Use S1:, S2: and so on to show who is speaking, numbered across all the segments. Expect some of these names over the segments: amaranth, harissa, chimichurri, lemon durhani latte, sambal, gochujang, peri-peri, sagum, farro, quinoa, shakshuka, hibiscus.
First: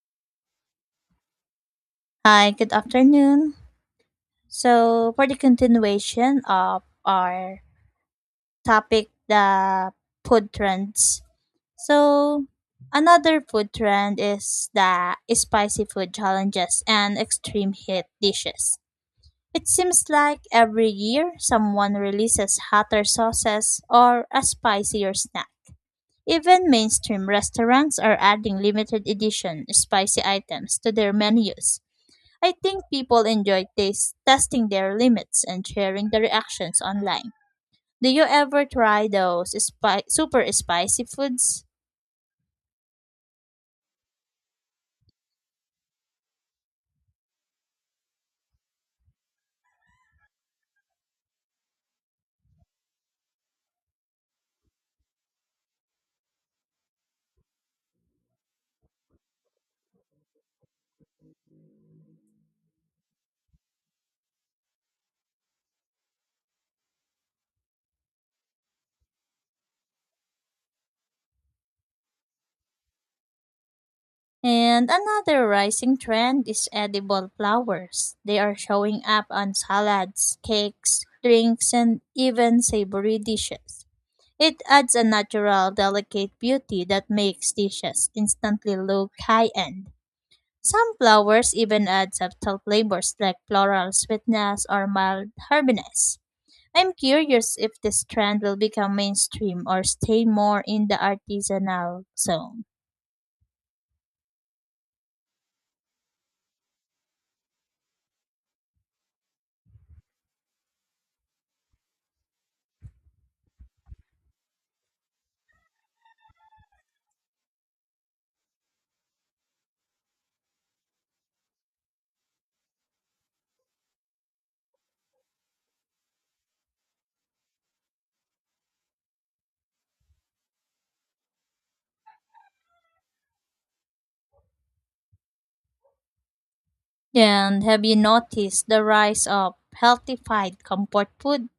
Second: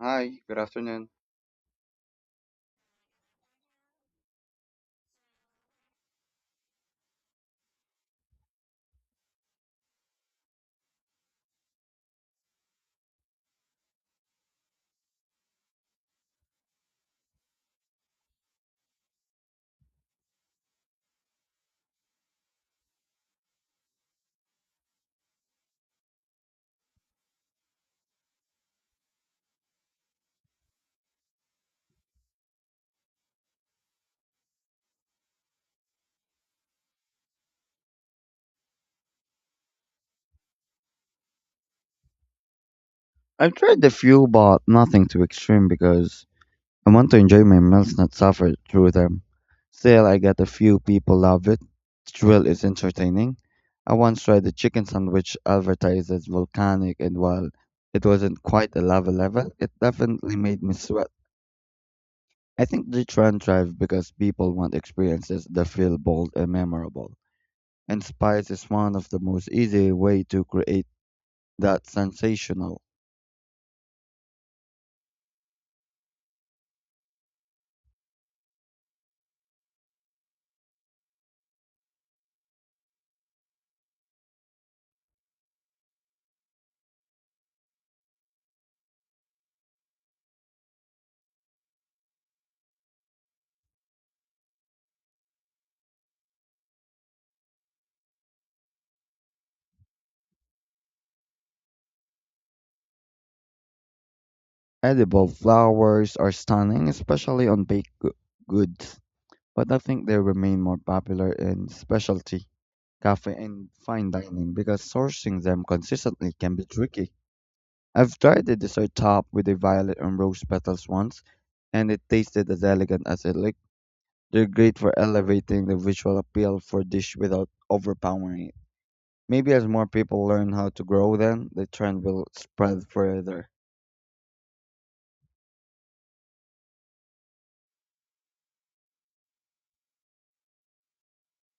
S1: Hi, good afternoon.
S2: Hi, good afternoon. So, for the continuation of our topic, the food trends. So, another food trend is the spicy food challenges and extreme heat dishes. It seems like every year someone releases hotter sauces or a spicier snack. Even mainstream restaurants are adding limited edition spicy items to their menus. I think people enjoy taste, testing their limits and sharing the reactions online. Do you ever try those super spicy foods?
S1: I've tried a few, but nothing too extreme because I want to enjoy my meals, not suffer through them. Still, I get a few people love it. The thrill is entertaining. I once tried a chicken sandwich advertised as volcanic, and while it wasn't quite a lava level, it definitely made me sweat. I think the trend thrives because people want experiences that feel bold and memorable, and spice is one of the most easy way to create that sensational.
S2: And another rising trend is edible flowers. They are showing up on salads, cakes, drinks, and even savory dishes. It adds a natural, delicate beauty that makes dishes instantly look high end. Some flowers even add subtle flavors like floral sweetness or mild herbiness. I'm curious if this trend will become mainstream or stay more in the artisanal zone.
S1: Edible flowers are stunning, especially on baked goods, but I think they remain more popular in specialty cafe and fine dining because sourcing them consistently can be tricky. I've tried a dessert top with a violet and rose petals once, and it tasted as elegant as it looked. They're great for elevating the visual appeal for a dish without overpowering it. Maybe as more people learn how to grow them, the trend will spread further.
S2: And have you noticed the rise of healthified comfort food?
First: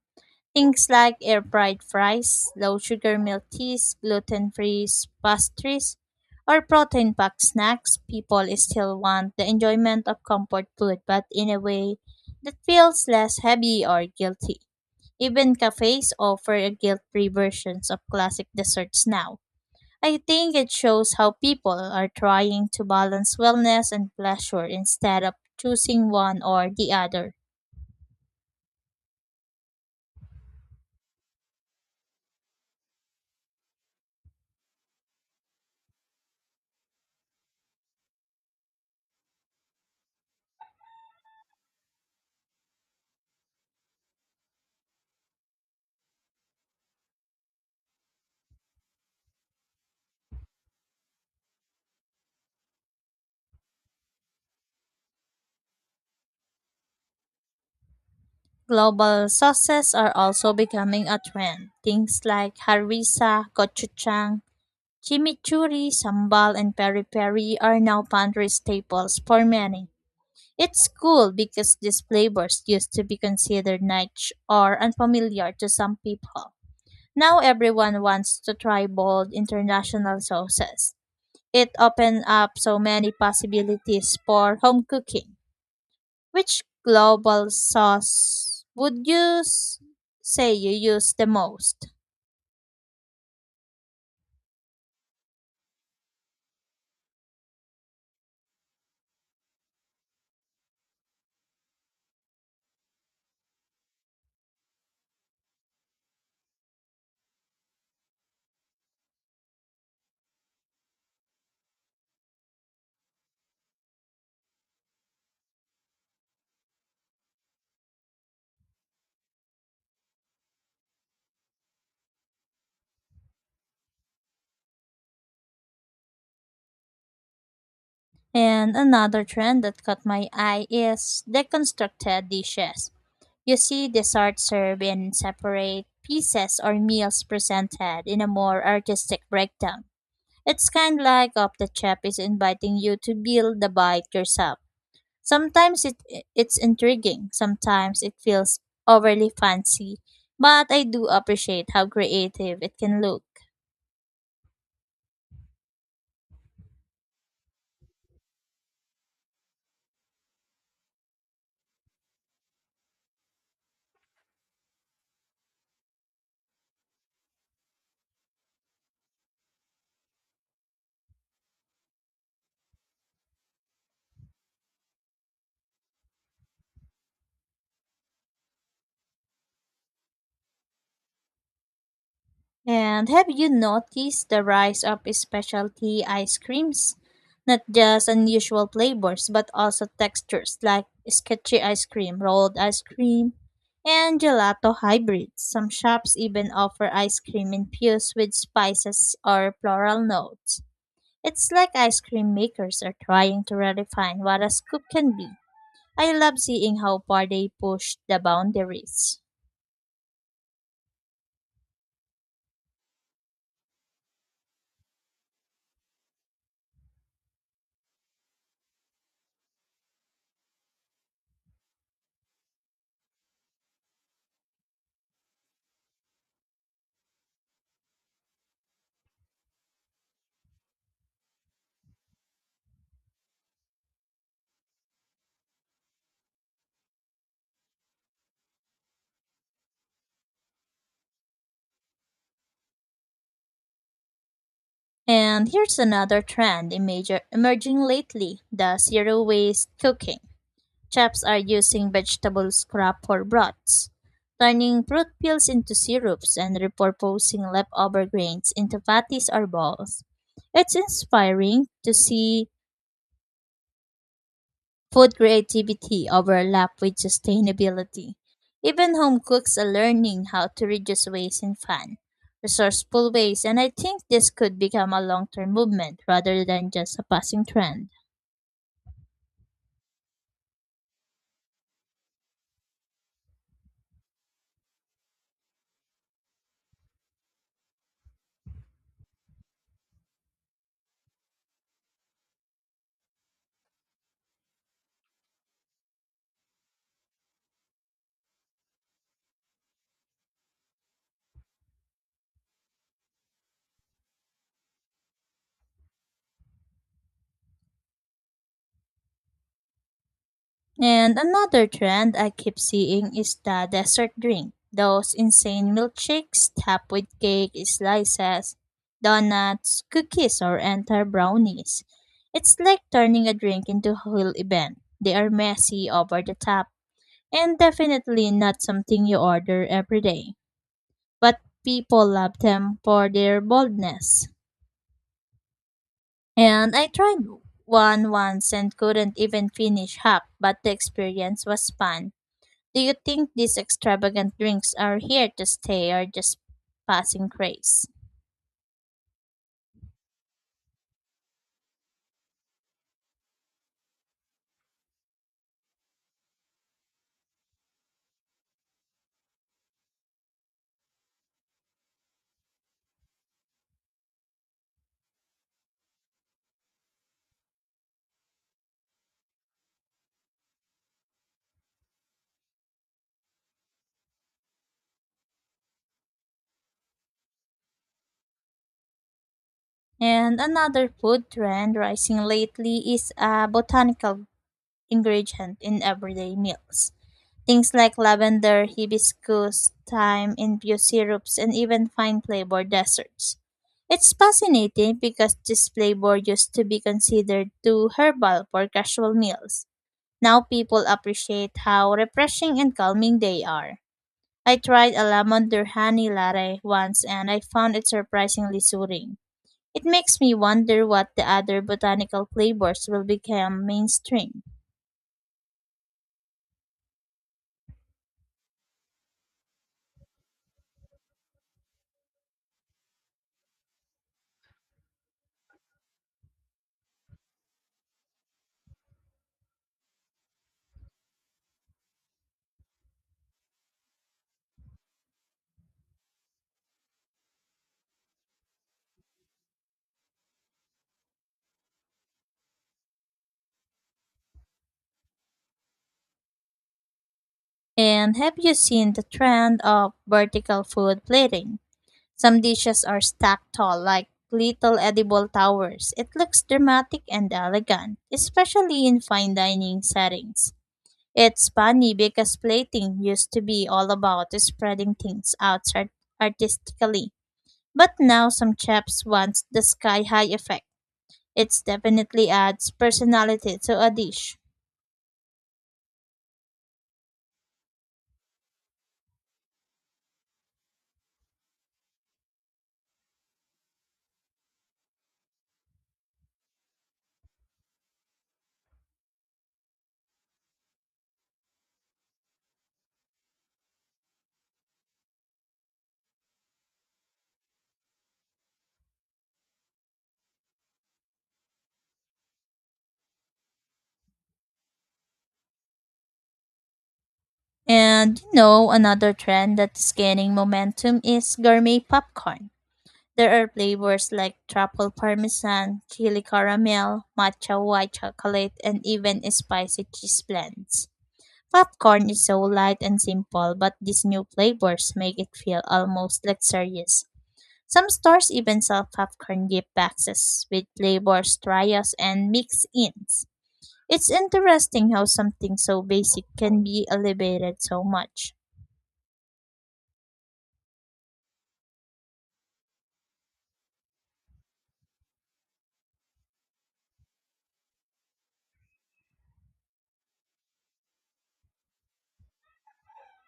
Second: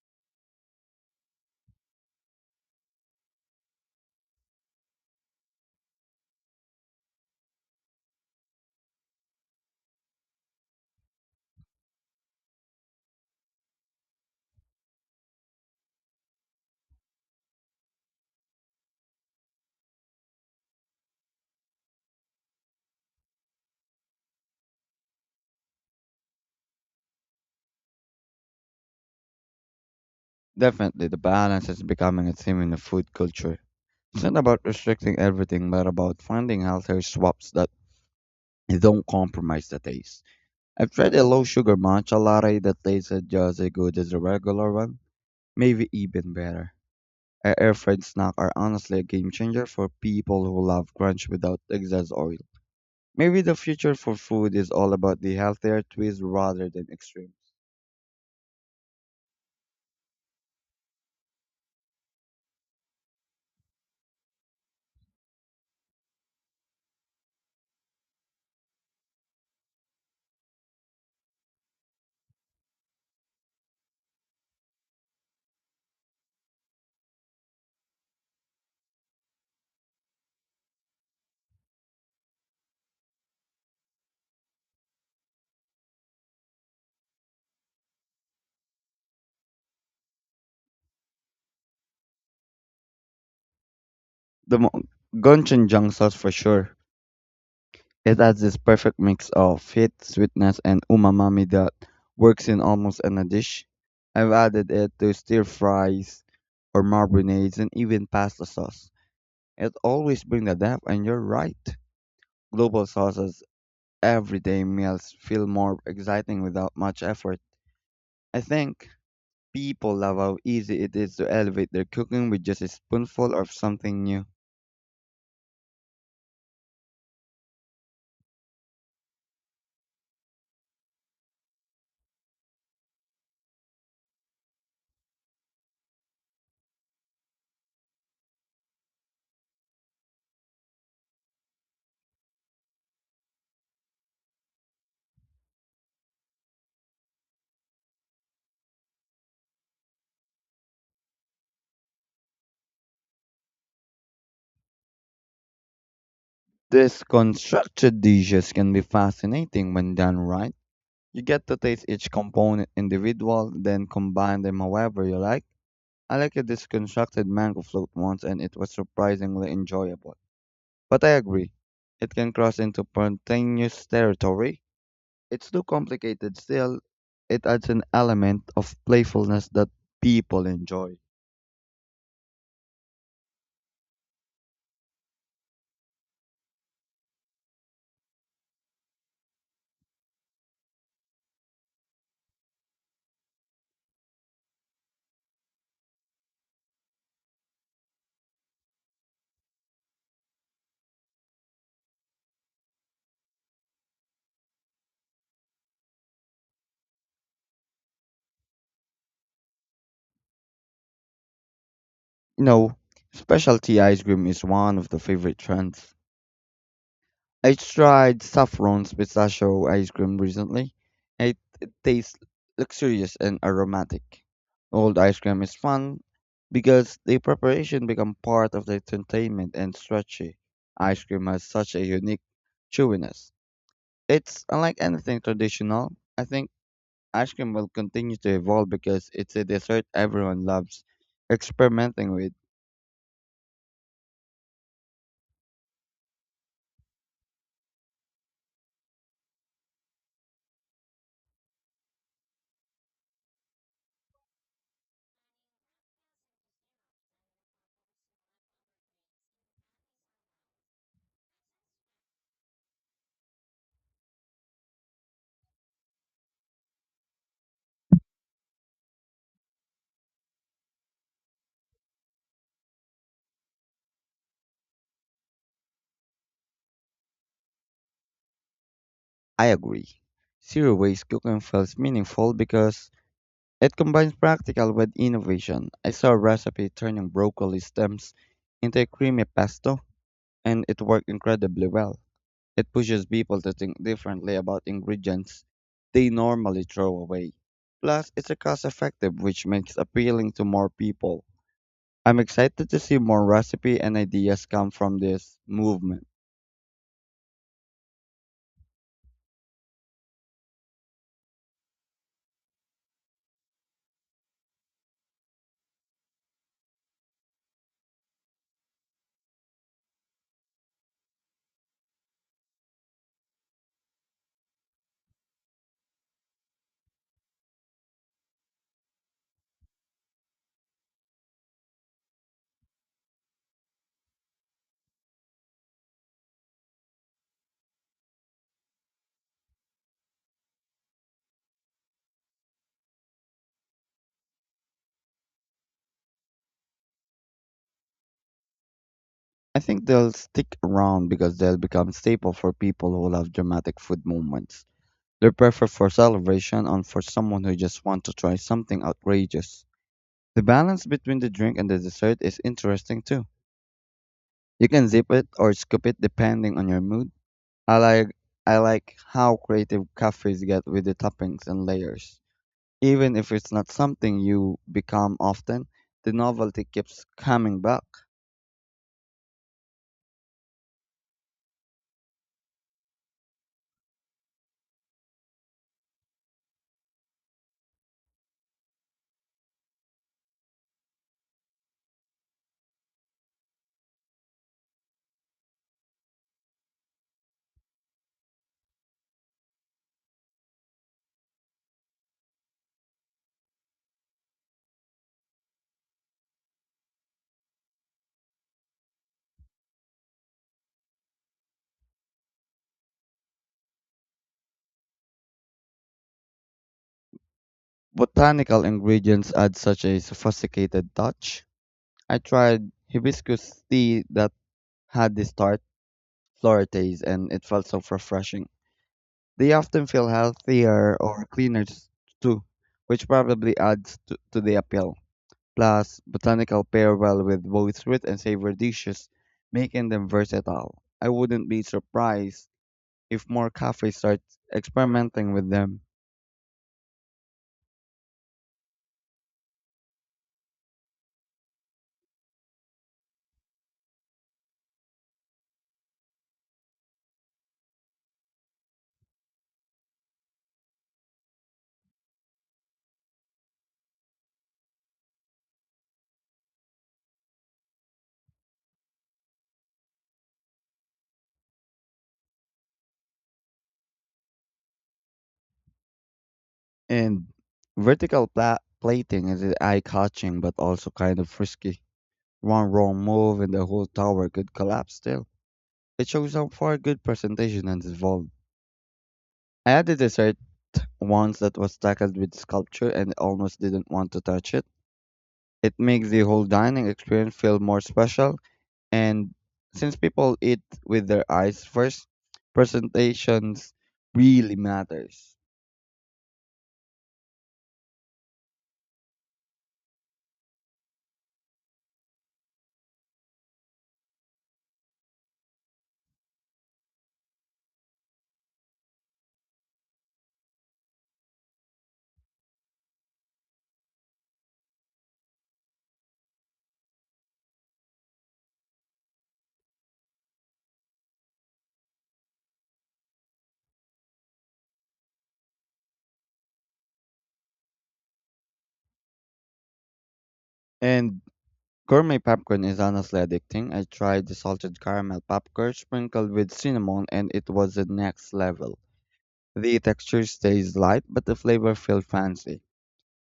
S2: Things like air fried fries, low sugar milk teas, gluten free pastries, or protein packed snacks, people still want the enjoyment of comfort food but in a way that feels less heavy or guilty. Even cafes offer guilt free versions of classic desserts now. I think it shows how people are trying to balance wellness and pleasure instead of choosing one or the other.
S1: Definitely, the balance is becoming a theme in the food culture. It's not about restricting everything, but about finding healthier swaps that don't compromise the taste. I've tried a low sugar matcha latte that tasted just as good as the regular one, maybe even better. A air fried snack are honestly a game changer for people who love crunch without excess oil. Maybe the future for food is all about the healthier twist rather than extremes.
S2: Global sauces are also becoming a trend. Things like harissa, gochujang, chimichurri, sambal, and peri-peri are now pantry staples for many. It's cool because these flavors used to be considered niche or unfamiliar to some people. Now everyone wants to try bold international sauces. It opens up so many possibilities for home cooking. Which global sauce would you say you use the most?
S1: The mo- Gochujang sauce for sure. It has this perfect mix of heat, sweetness, and umami that works in almost any dish. I've added it to stir fries or marinades and even pasta sauce. It always brings the depth, and you're right. Global sauces, everyday meals feel more exciting without much effort. I think people love how easy it is to elevate their cooking with just a spoonful of something new.
S2: And another trend that caught my eye is deconstructed dishes. You see desserts served in separate pieces or meals presented in a more artistic breakdown. It's kind of like of the chef is inviting you to build the bite yourself. Sometimes it's intriguing, sometimes it feels overly fancy, but I do appreciate how creative it can look.
S1: These constructed dishes can be fascinating when done right. You get to taste each component individual, then combine them however you like. I like a disconstructed mango float once and it was surprisingly enjoyable. But I agree, it can cross into spontaneous territory. It's too complicated still. It adds an element of playfulness that people enjoy.
S2: And have you noticed the rise of specialty ice creams? Not just unusual flavors, but also textures like sketchy ice cream, rolled ice cream, and gelato hybrids. Some shops even offer ice cream infused with spices or floral notes. It's like ice cream makers are trying to redefine what a scoop can be. I love seeing how far they push the boundaries.
S1: You know, specialty ice cream is one of the favorite trends. I tried Saffron's pistachio ice cream recently. It tastes luxurious and aromatic. Old ice cream is fun because the preparation becomes part of the entertainment and strategy. Ice cream has such a unique chewiness. It's unlike anything traditional. I think ice cream will continue to evolve because it's a dessert everyone loves experimenting with.
S2: And here's another trend emerging lately, the zero waste cooking. Chefs are using vegetable scrap for broths, turning fruit peels into syrups and repurposing leftover grains into patties or balls. It's inspiring to see food creativity overlap with sustainability. Even home cooks are learning how to reduce waste in fun, resourceful ways, and I think this could become a long-term movement rather than just a passing trend.
S1: I agree. Zero waste cooking feels meaningful because it combines practical with innovation. I saw a recipe turning broccoli stems into a creamy pesto, and it worked incredibly well. It pushes people to think differently about ingredients they normally throw away. Plus, it's a cost effective, which makes appealing to more people. I'm excited to see more recipe and ideas come from this movement.
S2: And another trend I keep seeing is the dessert drink. Those insane milkshakes topped with cake slices, donuts, cookies, or entire brownies. It's like turning a drink into a whole event. They are messy, over the top, and definitely not something you order every day. But people love them for their boldness. And I tried one once and couldn't even finish half, but the experience was fun. Do you think these extravagant drinks are here to stay or just passing craze?
S1: I think they'll stick around because they'll become staple for people who love dramatic food moments. They're perfect for celebration and for someone who just wants to try something outrageous. The balance between the drink and the dessert is interesting too. You can zip it or scoop it depending on your mood. I like I like how creative cafes get with the toppings and layers. Even if it's not something you become often, the novelty keeps coming back.
S2: And another food trend rising lately is a botanical ingredient in everyday meals. Things like lavender, hibiscus, thyme, infused syrups, and even fine flavor desserts. It's fascinating because this flavor used to be considered too herbal for casual meals. Now people appreciate how refreshing and calming they are. I tried a lemon durhani latte once and I found it surprisingly soothing. It makes me wonder what the other botanical flavors will become mainstream.
S1: Botanical ingredients add such a sophisticated touch. I tried hibiscus tea that had this tart Florites, and it felt so refreshing. They often feel healthier or cleaner too, which probably adds to the appeal. Plus, botanical pair well with both sweet and savory dishes, making them versatile. I wouldn't be surprised if more cafes start experimenting with them.
S2: And have you seen the trend of vertical food plating? Some dishes are stacked tall like little edible towers. It looks dramatic and elegant, especially in fine dining settings. It's funny because plating used to be all about spreading things out artistically, but now some chefs want the sky high effect. It definitely adds personality to a dish.
S1: And vertical plating is eye-catching but also kind of risky. One wrong move and the whole tower could collapse still. It shows how far good presentation has evolved. I had a dessert once that was tackled with sculpture and almost didn't want to touch it. It makes the whole dining experience feel more special, and since people eat with their eyes first, presentations really matters.
S2: And you know, another trend that's gaining momentum is gourmet popcorn. There are flavors like truffle parmesan, chili caramel, matcha white chocolate, and even spicy cheese blends. Popcorn is so light and simple, but these new flavors make it feel almost luxurious. Some stores even sell popcorn gift boxes with flavors, trials, and mix-ins. It's interesting how something so basic can be elevated so much.
S1: And gourmet popcorn is honestly addicting. I tried the salted caramel popcorn sprinkled with cinnamon, and it was the next level. The texture stays light, but the flavor feels fancy.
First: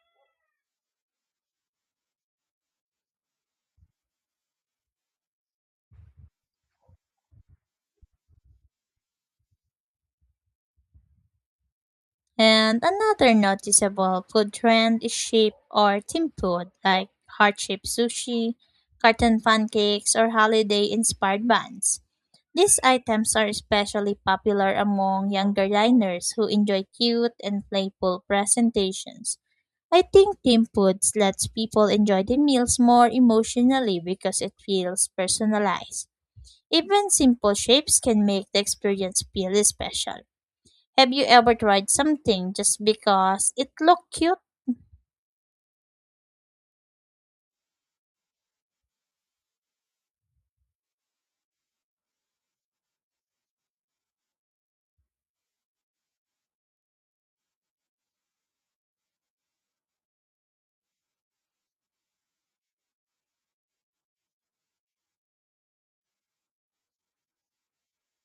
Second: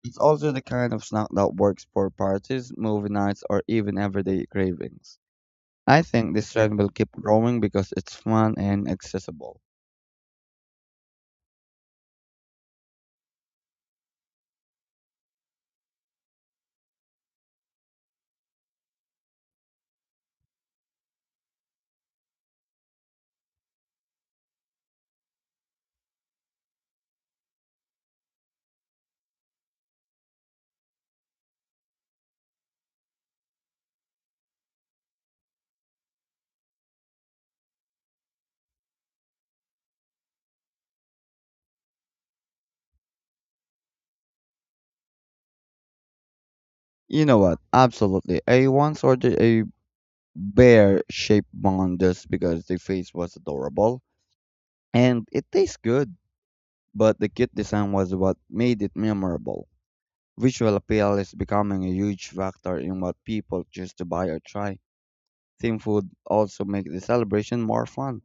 S1: It's also the kind of snack that works for parties, movie nights, or even everyday cravings. I think this trend will keep growing because it's fun and accessible.
S2: And another noticeable food trend is shape or theme food, like heart-shaped sushi, carton pancakes, or holiday-inspired buns. These items are especially popular among younger diners who enjoy cute and playful presentations. I think theme foods lets people enjoy the meals more emotionally because it feels personalized. Even simple shapes can make the experience feel special. Have you ever tried something just because it looked cute?
S1: You know what? Absolutely. I once ordered a bear shaped bun just because the face was adorable and it tastes good, but the cute design was what made it memorable. Visual appeal is becoming a huge factor in what people choose to buy or try. Theme food also makes the celebration more fun.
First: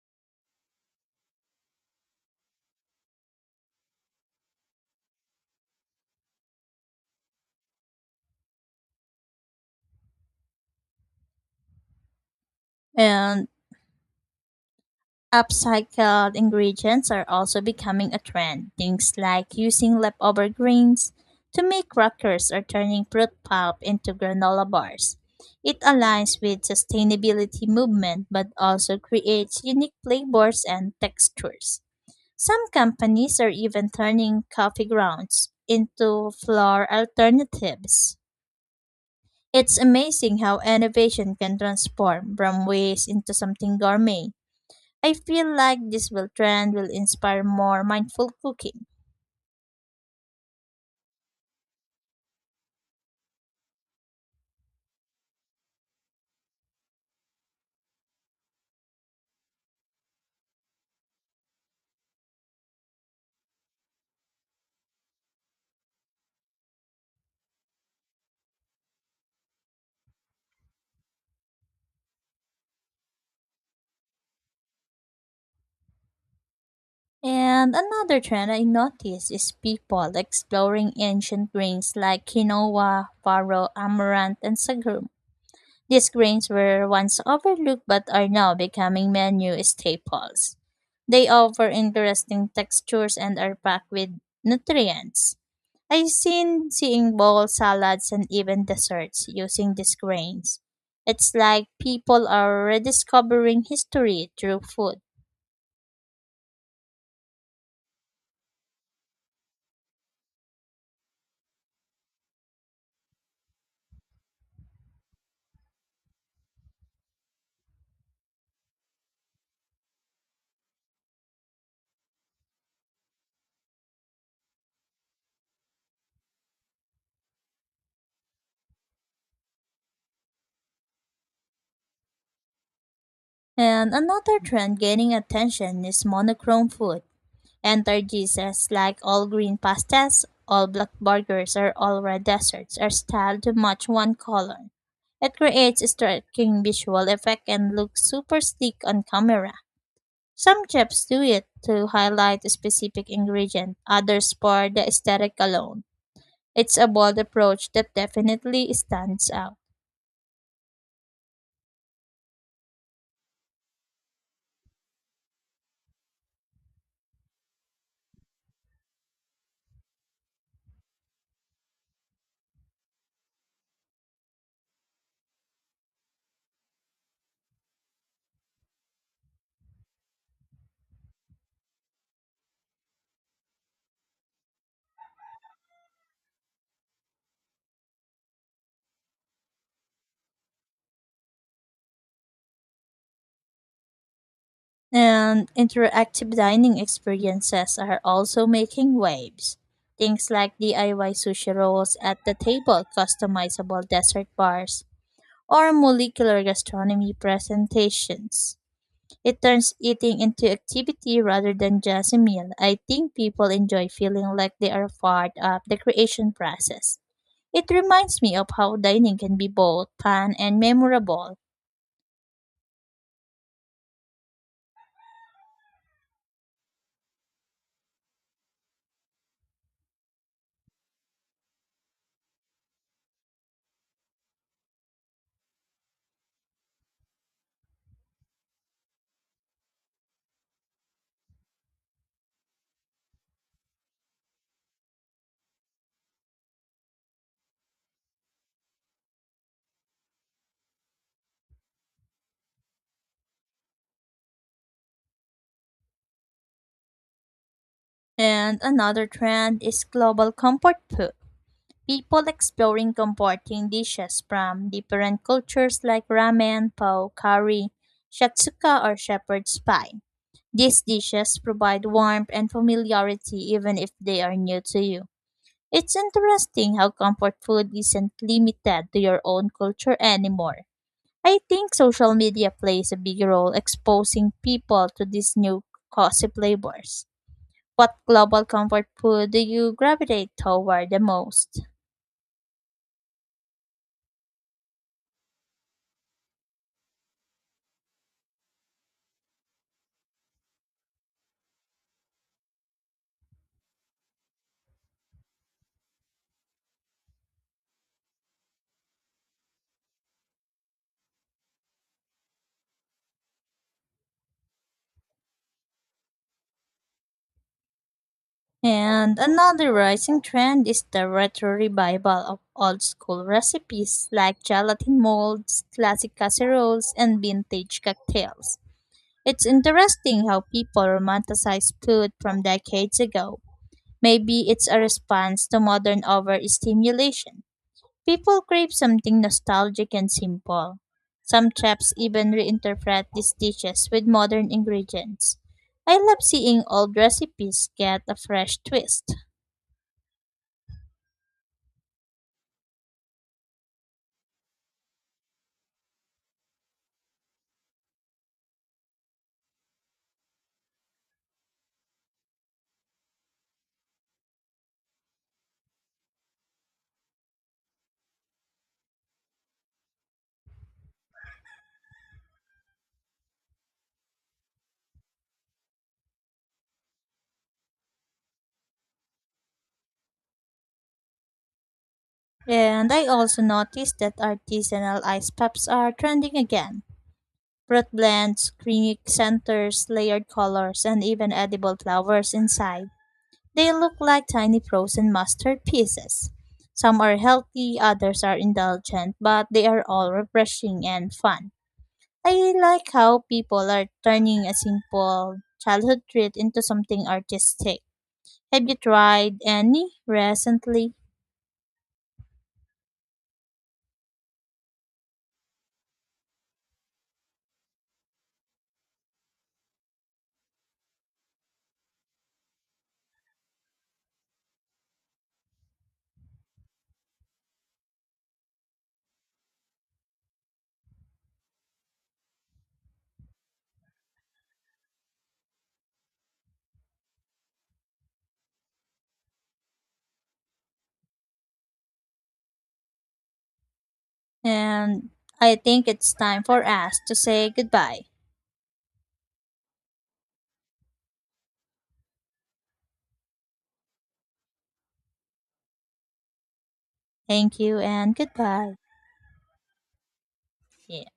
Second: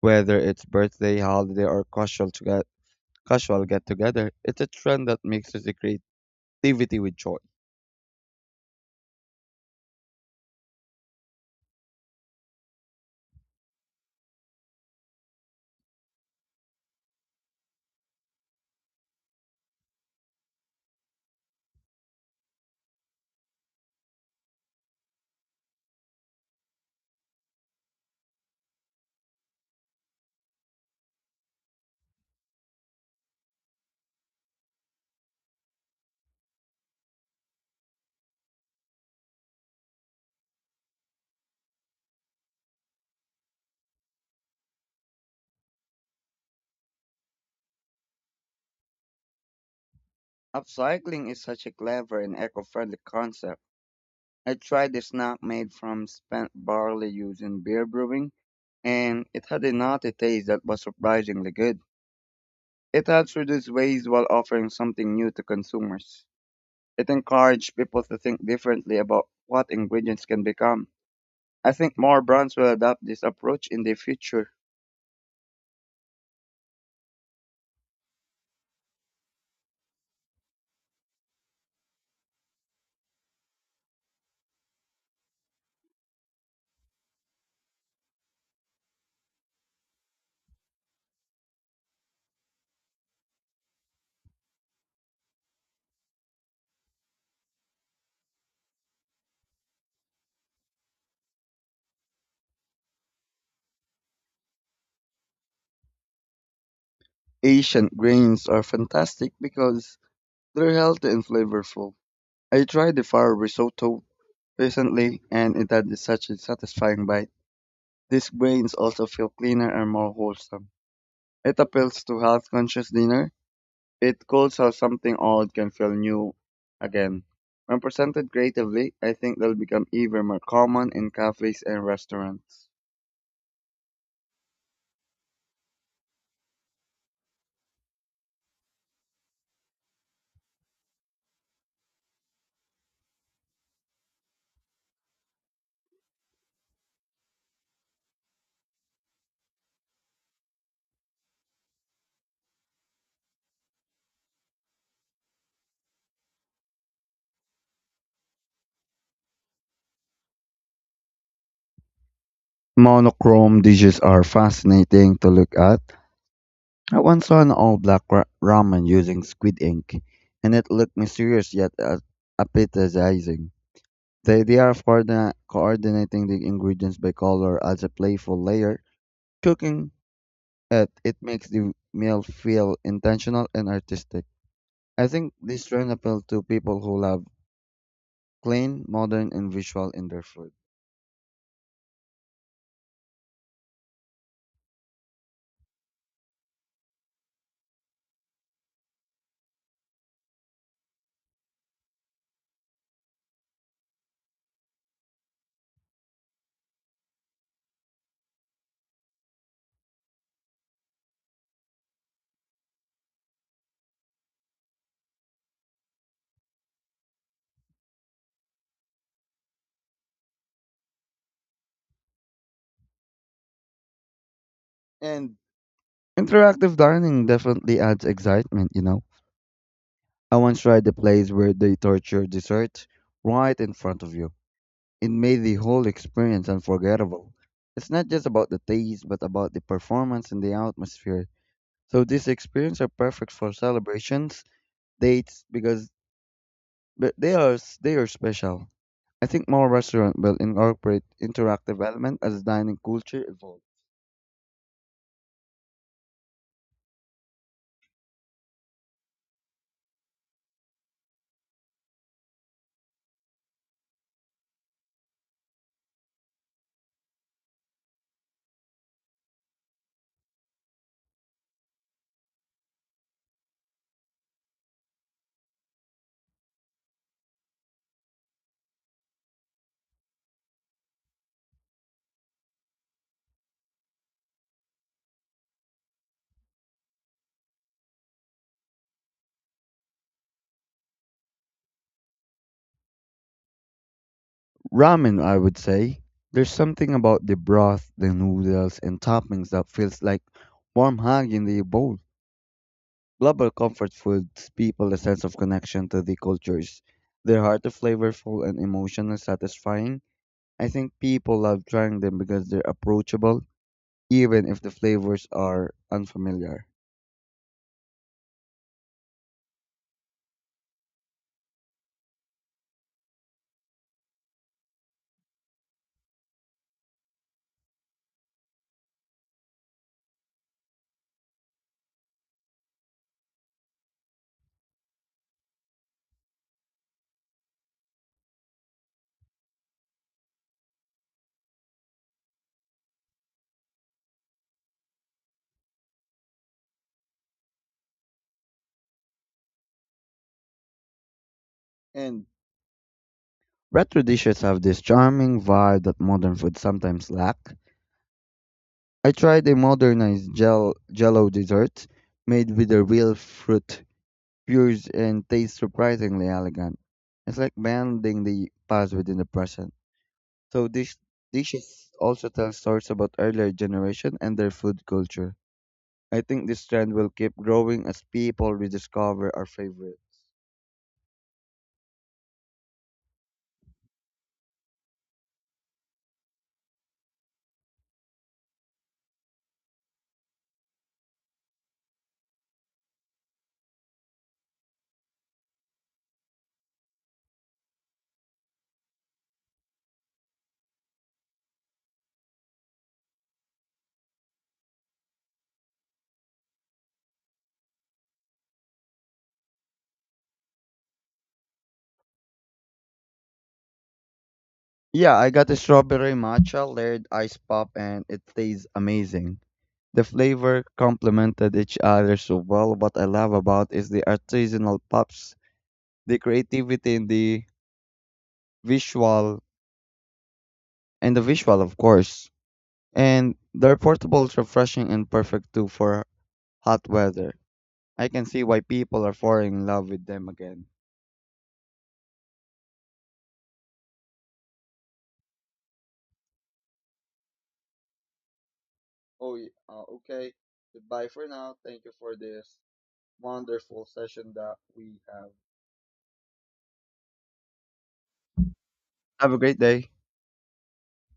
S1: Whether it's birthday, holiday, or casual to get casual get together, it's a trend that mixes the creativity with joy.
S2: And upcycled ingredients are also becoming a trend. Things like using leftover grains to make crackers or turning fruit pulp into granola bars. It aligns with sustainability movement but also creates unique flavors and textures. Some companies are even turning coffee grounds into flour alternatives. It's amazing how innovation can transform from waste into something gourmet. I feel like this will trend will inspire more mindful cooking.
S1: Upcycling is such a clever and eco-friendly concept. I tried a snack made from spent barley used in beer brewing, and it had a nutty taste that was surprisingly good. It helps reduce waste while offering something new to consumers. It encouraged people to think differently about what ingredients can become. I think more brands will adopt this approach in the future.
S2: And another trend I noticed is people exploring ancient grains like quinoa, farro, amaranth, and sagum. These grains were once overlooked but are now becoming menu staples. They offer interesting textures and are packed with nutrients. I've seen seeing bowls, salads, and even desserts using these grains. It's like people are rediscovering history through food.
S1: Asian grains are fantastic because they're healthy and flavorful. I tried the farro risotto recently and it had such a satisfying bite. These grains also feel cleaner and more wholesome. It appeals to health conscious dinner. It calls how something old can feel new again. When presented creatively, I think they'll become even more common in cafes and restaurants.
S2: And another trend gaining attention is monochrome food. Enter Jesus, like all green pastas, all black burgers, or all red desserts, are styled to match one color. It creates a striking visual effect and looks super sleek on camera. Some chefs do it to highlight a specific ingredient, others for the aesthetic alone. It's a bold approach that definitely stands out.
S1: Monochrome dishes are fascinating to look at. I once saw an all-black ramen using squid ink, and it looked mysterious yet appetizing. The idea of coordinating the ingredients by color adds a playful layer. Cooking it makes the meal feel intentional and artistic. I think this trend appeals to people who love clean, modern, and visual in their food.
S2: And interactive dining experiences are also making waves. Things like DIY sushi rolls at the table, customizable dessert bars, or molecular gastronomy presentations. It turns eating into activity rather than just a meal. I think people enjoy feeling like they are part of the creation process. It reminds me of how dining can be both fun and memorable.
S1: And interactive dining definitely adds excitement, you know. I once tried a place where they torture dessert right in front of you. It made the whole experience unforgettable. It's not just about the taste, but about the performance and the atmosphere. So these experiences are perfect for celebrations, dates, because but they are they are special. I think more restaurants will incorporate interactive element as dining culture evolves.
S2: And another trend is global comfort food. People exploring comporting dishes from different cultures like ramen, po, curry, shatsuka, or shepherd's pie. These dishes provide warmth and familiarity even if they are new to you. It's interesting how comfort food isn't limited to your own culture anymore. I think social media plays a big role exposing people to these new cozy flavors. What global comfort food do you gravitate toward the most?
S1: Ramen, I would say, there's something about the broth, the noodles, and toppings that feels like warm hug in the bowl. Global comfort foods people a sense of connection to the cultures. They're hard to flavorful and emotionally satisfying. I think people love trying them because they're approachable, even if the flavors are unfamiliar.
S2: And another rising trend is the retro revival of old school recipes like gelatin molds, classic casseroles, and vintage cocktails. It's interesting how people romanticize food from decades ago. Maybe it's a response to modern overstimulation. People crave something nostalgic and simple. Some chefs even reinterpret these dishes with modern ingredients. I love seeing old recipes get a fresh twist.
S1: And retro dishes have this charming vibe that modern food sometimes lack. I tried a modernized gel jello dessert made with the real fruit pures and tastes surprisingly elegant. It's like blending the past within the present. So these dishes also tell stories about earlier generation and their food culture. I think this trend will keep growing as people rediscover our favorite.
S2: And I also noticed that artisanal ice pops are trending again. Fruit blends, creamy centers, layered colors, and even edible flowers inside. They look like tiny frozen mustard pieces. Some are healthy, others are indulgent, but they are all refreshing and fun. I like how people are turning a simple childhood treat into something artistic. Have you tried any recently?
S1: Yeah, I got a strawberry matcha layered ice pop and it tastes amazing. The flavor complemented each other so well. What I love about is the artisanal pops, the creativity in visual the visual of course. And they're portable, refreshing and perfect too for hot weather. I can see why people are falling in love with them again.
S2: And I think it's time for us to say goodbye.
S1: Oh, okay. Goodbye for now. Thank you for this wonderful session that we have.
S2: Thank you and goodbye.
S1: Have a great day.
S2: Yeah.